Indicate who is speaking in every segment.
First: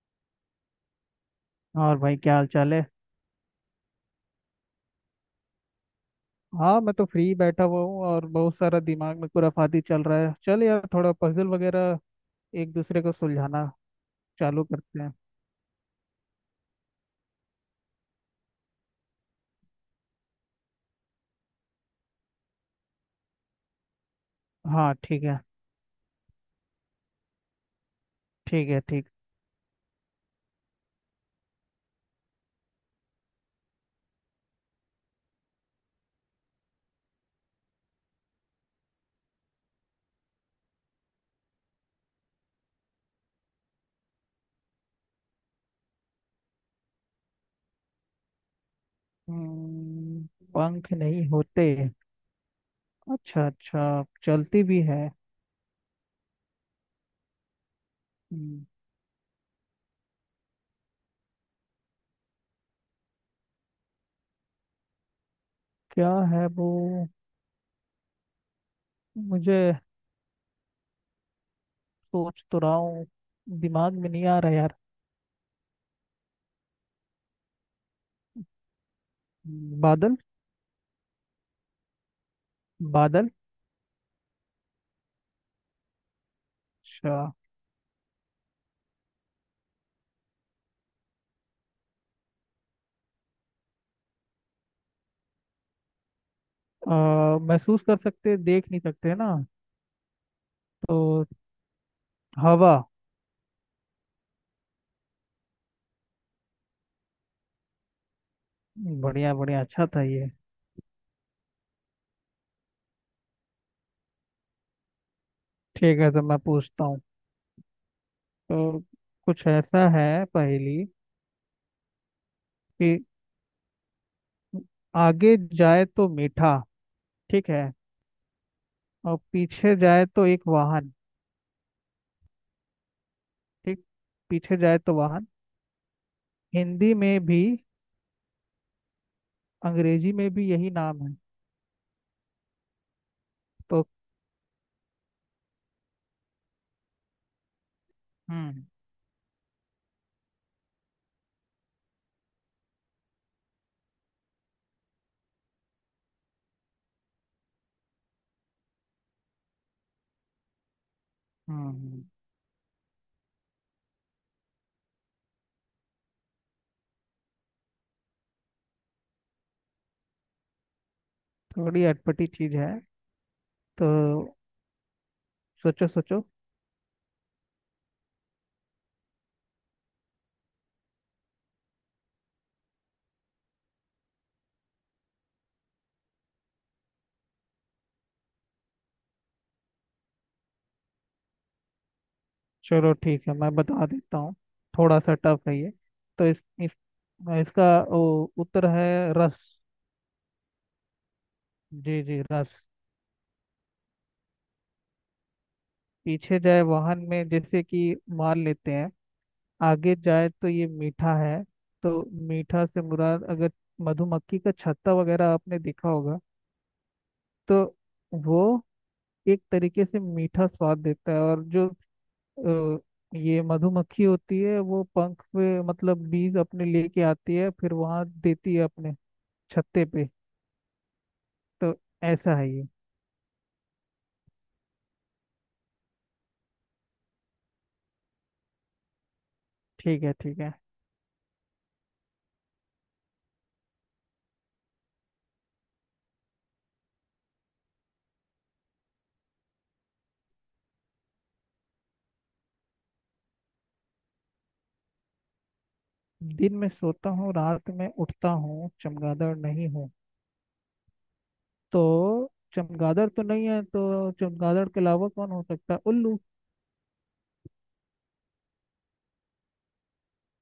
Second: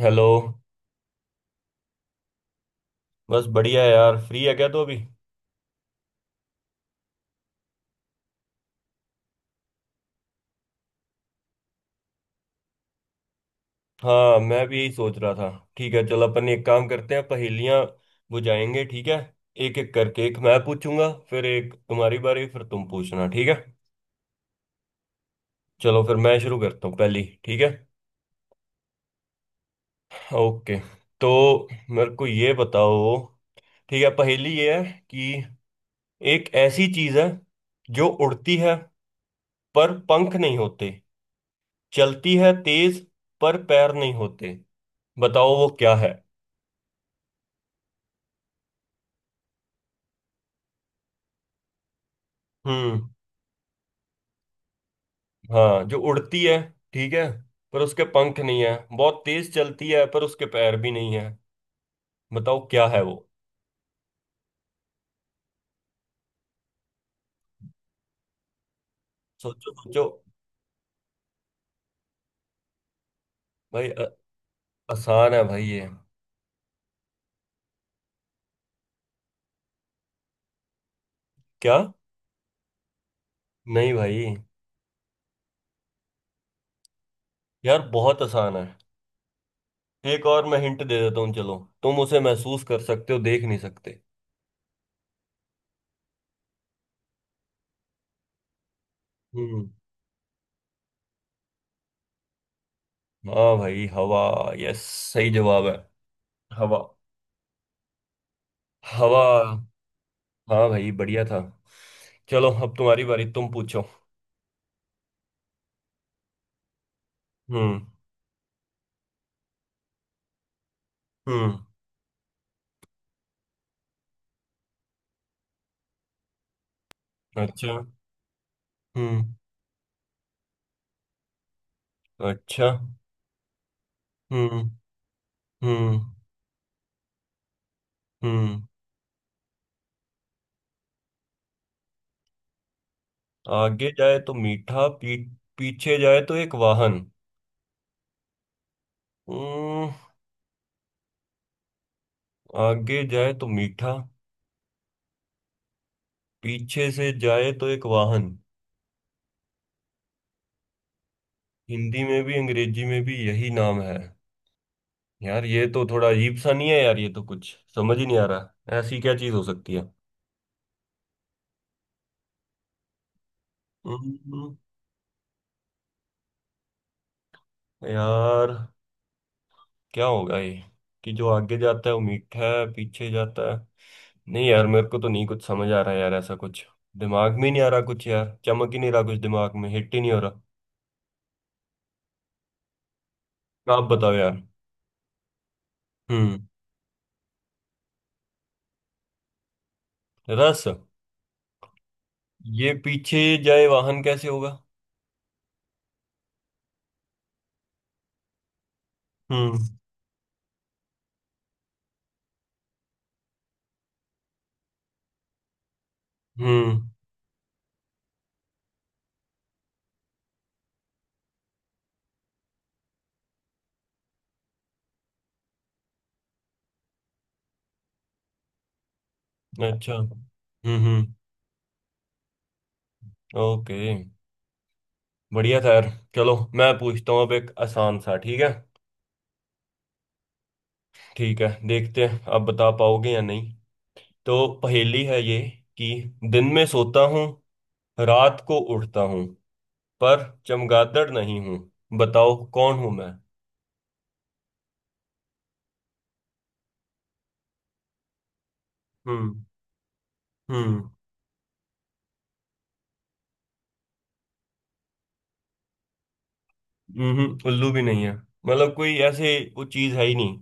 Speaker 1: Hello.
Speaker 2: और भाई, क्या हाल चाल है?
Speaker 1: बस बढ़िया है यार। फ्री है क्या तो अभी?
Speaker 2: हाँ, मैं तो फ्री बैठा हुआ हूँ और बहुत सारा दिमाग में खुराफाती चल रहा है। चल यार, थोड़ा पजल वगैरह एक दूसरे को सुलझाना
Speaker 1: हाँ
Speaker 2: चालू
Speaker 1: मैं भी यही
Speaker 2: करते हैं।
Speaker 1: सोच रहा था। ठीक है, चल अपन एक काम करते हैं, पहेलियां बुझाएंगे, ठीक है? एक एक करके, एक मैं पूछूंगा, फिर एक तुम्हारी बारी, फिर तुम पूछना, ठीक है?
Speaker 2: हाँ, ठीक है,
Speaker 1: चलो फिर मैं शुरू करता हूँ पहली, ठीक है?
Speaker 2: ठीक है, ठीक।
Speaker 1: ओके। तो मेरे को ये बताओ, ठीक है पहेली ये है कि एक ऐसी चीज है जो उड़ती है पर पंख नहीं होते, चलती है तेज पर पैर नहीं होते, बताओ वो क्या है।
Speaker 2: हम्म, पंख नहीं होते।
Speaker 1: हम्म।
Speaker 2: अच्छा, अच्छा, चलती भी है?
Speaker 1: हाँ जो उड़ती है, ठीक है, पर उसके पंख नहीं
Speaker 2: हम्म,
Speaker 1: है। बहुत तेज चलती है पर उसके पैर भी नहीं है, बताओ क्या है वो।
Speaker 2: क्या है वो मुझे।
Speaker 1: सोचो सोचो।
Speaker 2: सोच तो रहा हूँ,
Speaker 1: भाई
Speaker 2: दिमाग
Speaker 1: अ-
Speaker 2: में नहीं आ रहा यार।
Speaker 1: आसान है भाई ये।
Speaker 2: बादल।
Speaker 1: क्या?
Speaker 2: बादल।
Speaker 1: नहीं भाई।
Speaker 2: अच्छा।
Speaker 1: यार बहुत आसान है, एक और मैं हिंट दे देता हूँ चलो। तुम उसे महसूस कर सकते हो, देख नहीं सकते।
Speaker 2: महसूस कर सकते, देख नहीं सकते ना?
Speaker 1: हम्म।
Speaker 2: तो हवा।
Speaker 1: हाँ भाई हवा। यस सही जवाब है, हवा। हवा।
Speaker 2: बढ़िया, बढ़िया, अच्छा था ये।
Speaker 1: हाँ भाई बढ़िया था। चलो अब तुम्हारी बारी, तुम पूछो।
Speaker 2: ठीक है, तो मैं पूछता हूँ।
Speaker 1: हम्म।
Speaker 2: तो कुछ ऐसा है पहेली
Speaker 1: हम्म।
Speaker 2: कि आगे जाए तो मीठा। ठीक है,
Speaker 1: अच्छा।
Speaker 2: और
Speaker 1: हम्म।
Speaker 2: पीछे जाए तो एक वाहन।
Speaker 1: अच्छा।
Speaker 2: ठीक, पीछे
Speaker 1: हम्म।
Speaker 2: जाए तो वाहन।
Speaker 1: हम्म।
Speaker 2: हिंदी में भी
Speaker 1: हम्म।
Speaker 2: अंग्रेजी में भी यही नाम है। तो,
Speaker 1: आगे जाए तो मीठा, पी। पीछे जाए तो एक वाहन।
Speaker 2: हम्म,
Speaker 1: हम्म। आगे जाए तो मीठा, पीछे से जाए तो एक वाहन।
Speaker 2: हम्म।
Speaker 1: हिंदी में भी अंग्रेजी में भी यही नाम है। यार ये तो थोड़ा अजीब सा नहीं है, यार ये तो कुछ समझ ही नहीं आ रहा, ऐसी क्या चीज हो सकती है।
Speaker 2: थोड़ी अटपटी चीज है। तो
Speaker 1: हम्म।
Speaker 2: सोचो, सोचो।
Speaker 1: यार क्या होगा ये, कि जो आगे जाता है वो मीठा है, पीछे जाता है। नहीं यार, मेरे को तो नहीं कुछ समझ आ रहा यार, ऐसा कुछ दिमाग में ही नहीं आ रहा कुछ, यार चमक ही नहीं रहा कुछ दिमाग में, हिट ही नहीं हो रहा।
Speaker 2: चलो ठीक है, मैं
Speaker 1: आप
Speaker 2: बता
Speaker 1: बताओ
Speaker 2: देता हूँ।
Speaker 1: यार।
Speaker 2: थोड़ा सा टफ है ये। तो इस,
Speaker 1: हम्म।
Speaker 2: इस इसका उत्तर है रस।
Speaker 1: रस।
Speaker 2: जी, जी, रस।
Speaker 1: ये पीछे जाए वाहन कैसे होगा?
Speaker 2: पीछे जाए वाहन में जैसे कि मान लेते हैं
Speaker 1: हम्म।
Speaker 2: आगे जाए तो ये मीठा है। तो मीठा से मुराद, अगर मधुमक्खी का छत्ता वगैरह आपने देखा होगा।
Speaker 1: हम्म।
Speaker 2: तो वो एक तरीके से मीठा स्वाद देता है, और जो अ, ये मधुमक्खी होती है, वो पंख पे मतलब बीज अपने लेके आती है, फिर वहां देती है अपने छत्ते
Speaker 1: अच्छा।
Speaker 2: पे।
Speaker 1: हम्म। हम्म।
Speaker 2: तो ऐसा है ये।
Speaker 1: ओके। बढ़िया था यार। चलो मैं पूछता हूँ अब, एक आसान सा, ठीक है?
Speaker 2: ठीक है, ठीक है।
Speaker 1: ठीक है, देखते हैं आप बता पाओगे या नहीं। तो पहेली है ये कि दिन में सोता हूँ, रात को उठता हूँ, पर चमगादड़ नहीं हूं, बताओ कौन हूं मैं।
Speaker 2: दिन में सोता हूँ, रात में उठता हूँ, चमगादड़
Speaker 1: हम्म।
Speaker 2: नहीं हूँ।
Speaker 1: हम्म।
Speaker 2: तो चमगादड़ तो नहीं है, तो चमगादड़ के अलावा कौन हो सकता है? उल्लू?
Speaker 1: उल्लू भी नहीं है, मतलब कोई ऐसे वो चीज है ही नहीं।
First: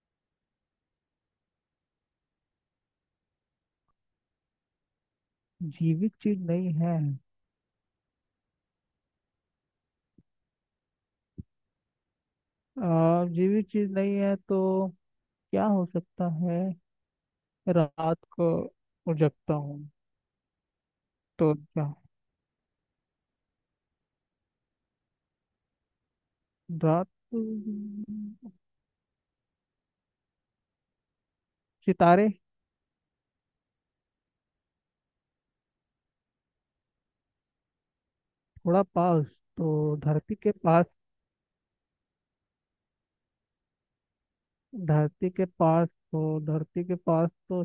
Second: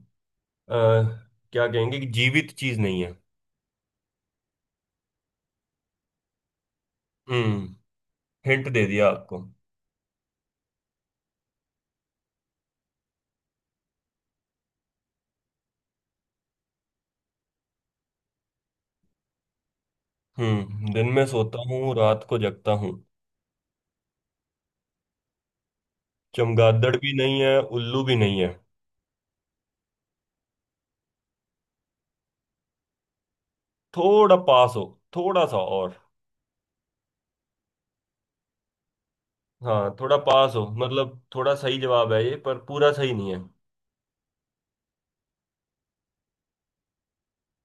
Speaker 1: अ, क्या कहेंगे कि जीवित चीज नहीं है।
Speaker 2: जीवित चीज नहीं है?
Speaker 1: हम्म। हिंट दे दिया आपको।
Speaker 2: जीवित चीज नहीं है तो क्या हो सकता है? रात को उजगता हूँ।
Speaker 1: दिन में
Speaker 2: तो
Speaker 1: सोता
Speaker 2: क्या
Speaker 1: हूँ रात को जगता हूँ, चमगादड़
Speaker 2: रात
Speaker 1: भी नहीं
Speaker 2: को-
Speaker 1: है, उल्लू भी नहीं है।
Speaker 2: सितारे?
Speaker 1: थोड़ा पास हो, थोड़ा सा और।
Speaker 2: थोड़ा पास,
Speaker 1: हाँ
Speaker 2: तो
Speaker 1: थोड़ा
Speaker 2: धरती के
Speaker 1: पास हो,
Speaker 2: पास।
Speaker 1: मतलब थोड़ा सही जवाब है ये, पर पूरा सही नहीं है।
Speaker 2: धरती के पास, तो धरती के पास, तो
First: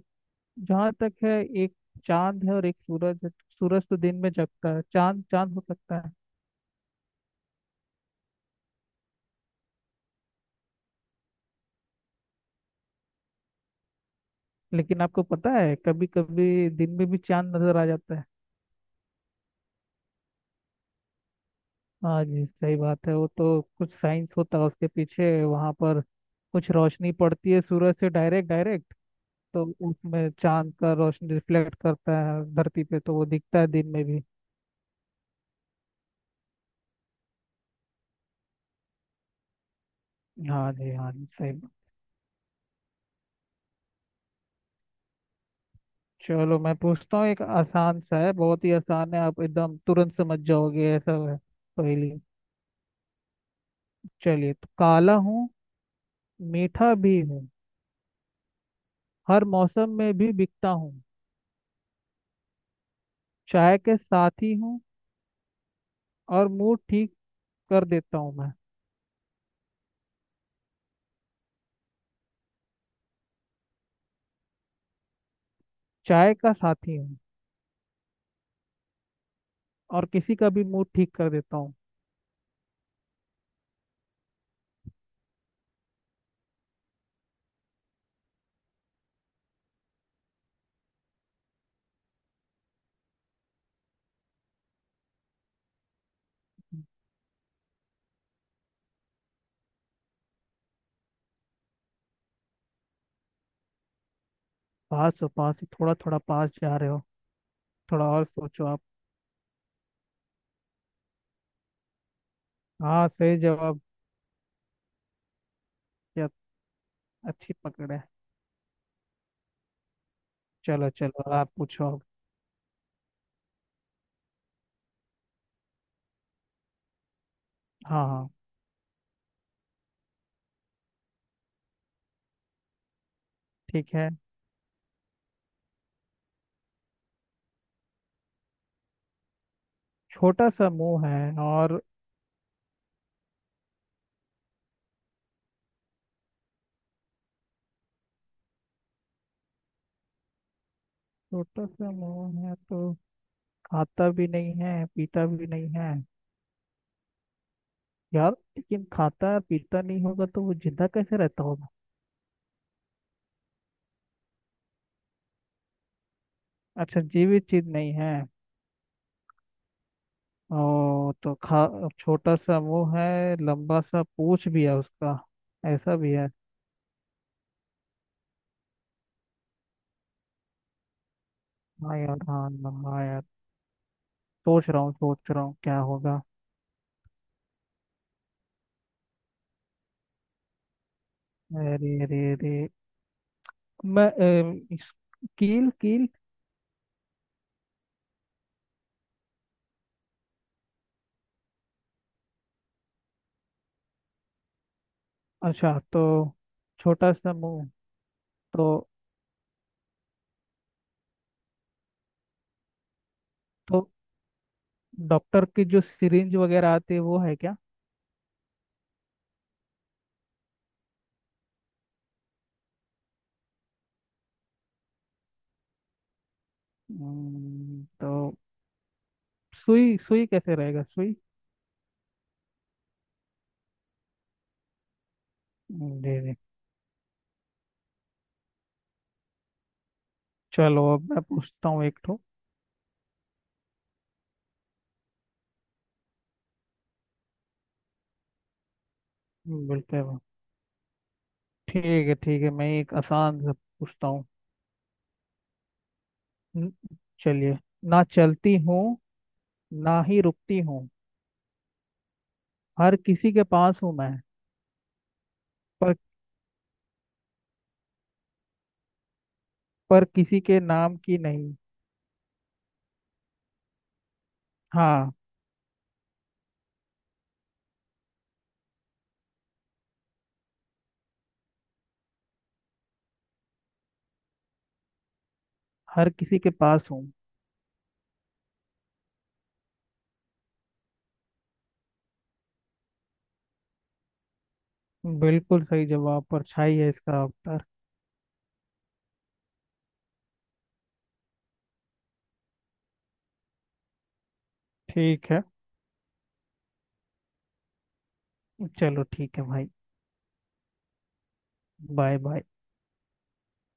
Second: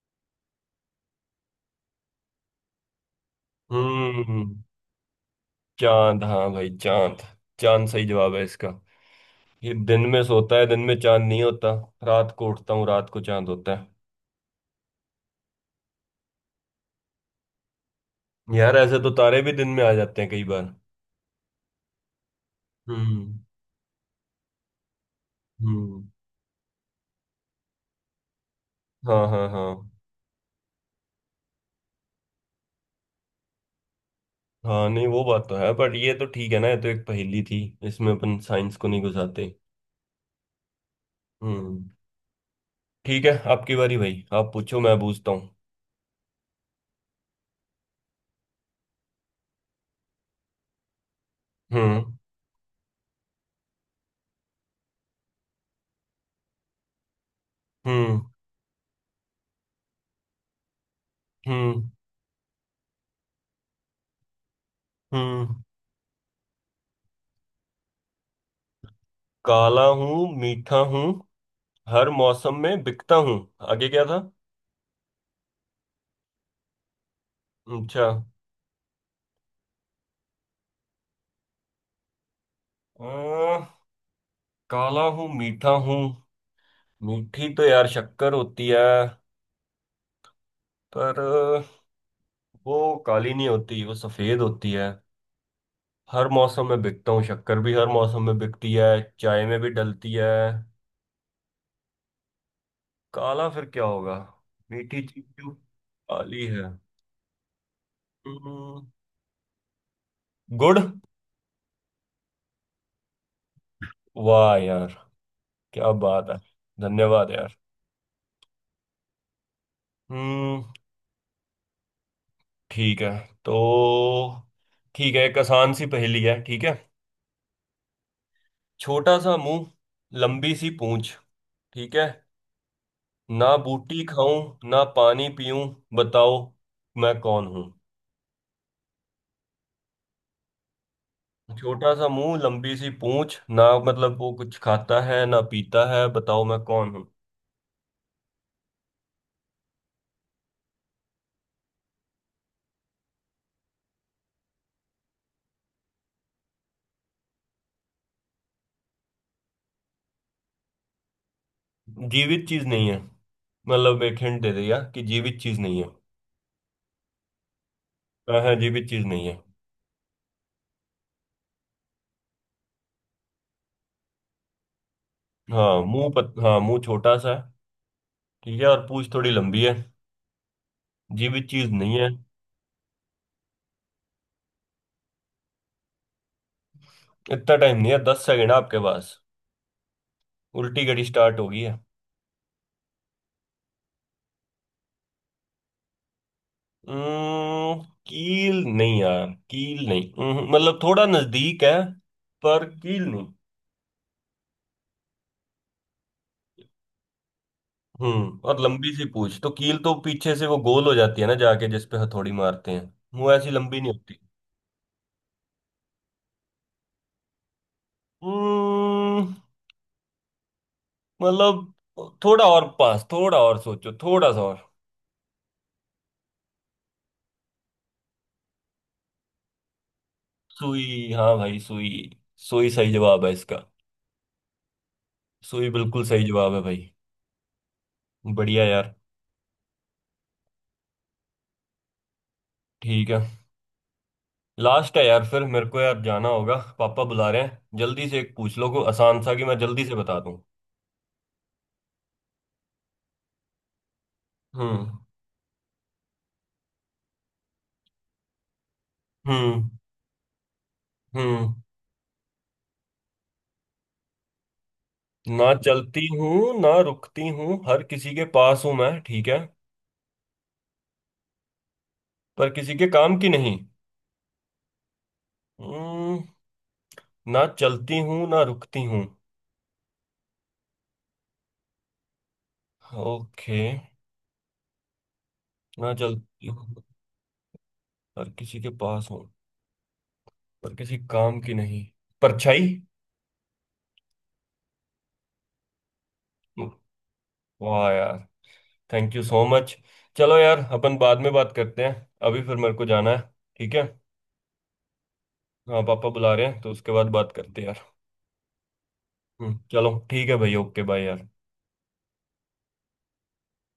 Speaker 2: जहाँ तक है, एक चांद है और एक सूरज है। सूरज तो दिन में
Speaker 1: हम्म।
Speaker 2: जगता है, चांद, चांद हो सकता है।
Speaker 1: चांद, हाँ भाई चांद। चांद सही जवाब है इसका, कि दिन में सोता है, दिन में चांद नहीं होता, रात को उठता हूँ, रात को चांद होता है।
Speaker 2: लेकिन आपको पता है, कभी कभी दिन में भी चांद नजर आ जाता है।
Speaker 1: यार ऐसे तो तारे भी दिन में आ जाते हैं कई बार।
Speaker 2: हाँ जी, सही बात है, वो
Speaker 1: हम्म।
Speaker 2: तो कुछ साइंस होता है उसके पीछे वहां पर।
Speaker 1: हम्म।
Speaker 2: कुछ रोशनी पड़ती है सूरज से, डायरेक्ट डायरेक्ट।
Speaker 1: हाँ हाँ
Speaker 2: तो
Speaker 1: हाँ।
Speaker 2: उसमें चांद का रोशनी रिफ्लेक्ट करता है धरती पे, तो वो दिखता है दिन में भी।
Speaker 1: हाँ नहीं वो बात तो है बट ये तो ठीक है ना, ये तो एक पहेली थी, इसमें अपन साइंस को नहीं घुसाते।
Speaker 2: हाँ जी, हाँ जी, सही बात।
Speaker 1: हम्म। ठीक है आपकी बारी भाई, आप पूछो, मैं पूछता हूँ।
Speaker 2: चलो मैं पूछता हूँ, एक आसान सा है, बहुत ही आसान है, आप एकदम तुरंत समझ जाओगे, ऐसा है पहेली।
Speaker 1: हम्म।
Speaker 2: चलिए, तो काला हूँ, मीठा भी हूँ,
Speaker 1: हम्म।
Speaker 2: हर मौसम में भी बिकता हूँ,
Speaker 1: हम्म।
Speaker 2: चाय के साथी हूँ,
Speaker 1: हम्म।
Speaker 2: और मूड ठीक कर देता हूँ मैं।
Speaker 1: काला हूँ मीठा हूँ, हर मौसम में बिकता हूँ, आगे क्या था?
Speaker 2: चाय का साथी हूँ,
Speaker 1: अच्छा।
Speaker 2: और किसी का भी मूड ठीक कर देता हूँ।
Speaker 1: अ, काला हूँ मीठा हूँ। मीठी तो यार शक्कर होती है, पर वो काली नहीं होती, वो सफेद होती है। हर मौसम में बिकता हूँ, शक्कर भी हर मौसम में बिकती है, चाय में भी डलती है। काला फिर क्या होगा, मीठी
Speaker 2: पास
Speaker 1: चीज
Speaker 2: हो,
Speaker 1: जो
Speaker 2: पास ही, थोड़ा थोड़ा
Speaker 1: काली
Speaker 2: पास
Speaker 1: है।
Speaker 2: जा रहे हो। थोड़ा और सोचो आप।
Speaker 1: हम्म, गुड़।
Speaker 2: हाँ, सही जवाब।
Speaker 1: वाह यार, क्या
Speaker 2: क्या?
Speaker 1: बात है। धन्यवाद
Speaker 2: अच्छी
Speaker 1: यार।
Speaker 2: पकड़ है।
Speaker 1: हम्म।
Speaker 2: चलो, चलो आप पूछो अब।
Speaker 1: ठीक है, तो ठीक है, एक आसान सी पहेली है, ठीक है?
Speaker 2: हाँ, हाँ।
Speaker 1: छोटा सा मुंह, लंबी सी पूंछ, ठीक है? ना
Speaker 2: ठीक
Speaker 1: बूटी
Speaker 2: है।
Speaker 1: खाऊं ना पानी पीऊं, बताओ मैं कौन हूं।
Speaker 2: छोटा सा मुंह है, और
Speaker 1: छोटा सा मुंह लंबी सी पूंछ, ना मतलब वो कुछ खाता है ना पीता है, बताओ मैं कौन हूं।
Speaker 2: छोटा सा मुंह है, तो खाता भी नहीं है, पीता भी नहीं है यार। लेकिन खाता पीता नहीं होगा तो वो जिंदा कैसे रहता होगा?
Speaker 1: जीवित चीज नहीं है, मतलब एक हिंट दे दिया कि जीवित चीज नहीं है।
Speaker 2: अच्छा, जीवित चीज नहीं है।
Speaker 1: हाँ हाँ, जीवित चीज नहीं है।
Speaker 2: ओ, तो खा, छोटा सा वो है, लंबा सा पूंछ भी है उसका,
Speaker 1: हाँ
Speaker 2: ऐसा
Speaker 1: मुंह
Speaker 2: भी है?
Speaker 1: पत हाँ मुंह छोटा सा है। ठीक है, और पूंछ थोड़ी लंबी है, जीवित चीज
Speaker 2: हाँ
Speaker 1: नहीं है।
Speaker 2: यार, हाँ, हाँ, हाँ यार। सोच रहा हूँ, सोच रहा हूँ क्या होगा।
Speaker 1: इतना टाइम नहीं है, 10 सेकंड आपके पास, उल्टी घड़ी स्टार्ट होगी।
Speaker 2: अरे, अरे, अरे। मैं कील, कील।
Speaker 1: अम्म, कील नहीं यार, कील नहीं। मतलब थोड़ा नजदीक है पर कील नहीं।
Speaker 2: अच्छा, तो छोटा सा मुंह,
Speaker 1: और
Speaker 2: तो
Speaker 1: लंबी सी पूछ, तो कील तो पीछे से वो गोल हो जाती है ना जाके, जिस पे हथौड़ी मारते हैं, वो ऐसी लंबी
Speaker 2: तो
Speaker 1: नहीं होती।
Speaker 2: डॉक्टर की जो सिरिंज वगैरह आती है, वो है क्या?
Speaker 1: अम्म, मतलब थोड़ा और पास, थोड़ा और सोचो, थोड़ा सा और।
Speaker 2: तो सुई, सुई कैसे रहेगा?
Speaker 1: सुई,
Speaker 2: सुई?
Speaker 1: हाँ भाई सुई। सुई सही जवाब है इसका, सुई बिल्कुल
Speaker 2: अरे,
Speaker 1: सही
Speaker 2: अरे।
Speaker 1: जवाब है भाई। बढ़िया यार।
Speaker 2: चलो, अब मैं पूछता हूँ एक ठो।
Speaker 1: ठीक है, लास्ट है यार, फिर मेरे को यार जाना होगा, पापा बुला रहे हैं, जल्दी से एक पूछ लो को आसान सा कि मैं जल्दी से
Speaker 2: बिल्कुल।
Speaker 1: बता दूं।
Speaker 2: ठीक है, ठीक है, मैं एक आसान सा पूछता हूँ।
Speaker 1: हम्म।
Speaker 2: न- चलिए, ना चलती हूँ,
Speaker 1: हम्म।
Speaker 2: ना ही रुकती हूँ,
Speaker 1: हम्म।
Speaker 2: हर किसी के पास हूँ मैं।
Speaker 1: ना
Speaker 2: पर
Speaker 1: चलती हूँ ना रुकती हूँ, हर किसी के पास हूँ मैं, ठीक है।
Speaker 2: पर किसी के नाम की नहीं।
Speaker 1: पर किसी के काम की नहीं।
Speaker 2: हाँ।
Speaker 1: हम्म। ना चलती हूँ ना रुकती हूँ। ओके। ना
Speaker 2: हर किसी
Speaker 1: चलती
Speaker 2: के पास
Speaker 1: हूँ,
Speaker 2: हूँ।
Speaker 1: हर किसी के पास हूँ, पर किसी काम की नहीं। परछाई।
Speaker 2: बिल्कुल सही जवाब, परछाई है इसका उत्तर।
Speaker 1: वाह यार, थैंक यू सो मच। चलो यार अपन बाद में बात करते हैं, अभी फिर मेरे को जाना है, ठीक है।
Speaker 2: ठीक है।
Speaker 1: हाँ पापा बुला रहे हैं तो उसके बाद बात करते हैं यार।
Speaker 2: चलो ठीक है भाई।
Speaker 1: चलो ठीक है भाई, ओके बाय यार।
Speaker 2: Bye, bye.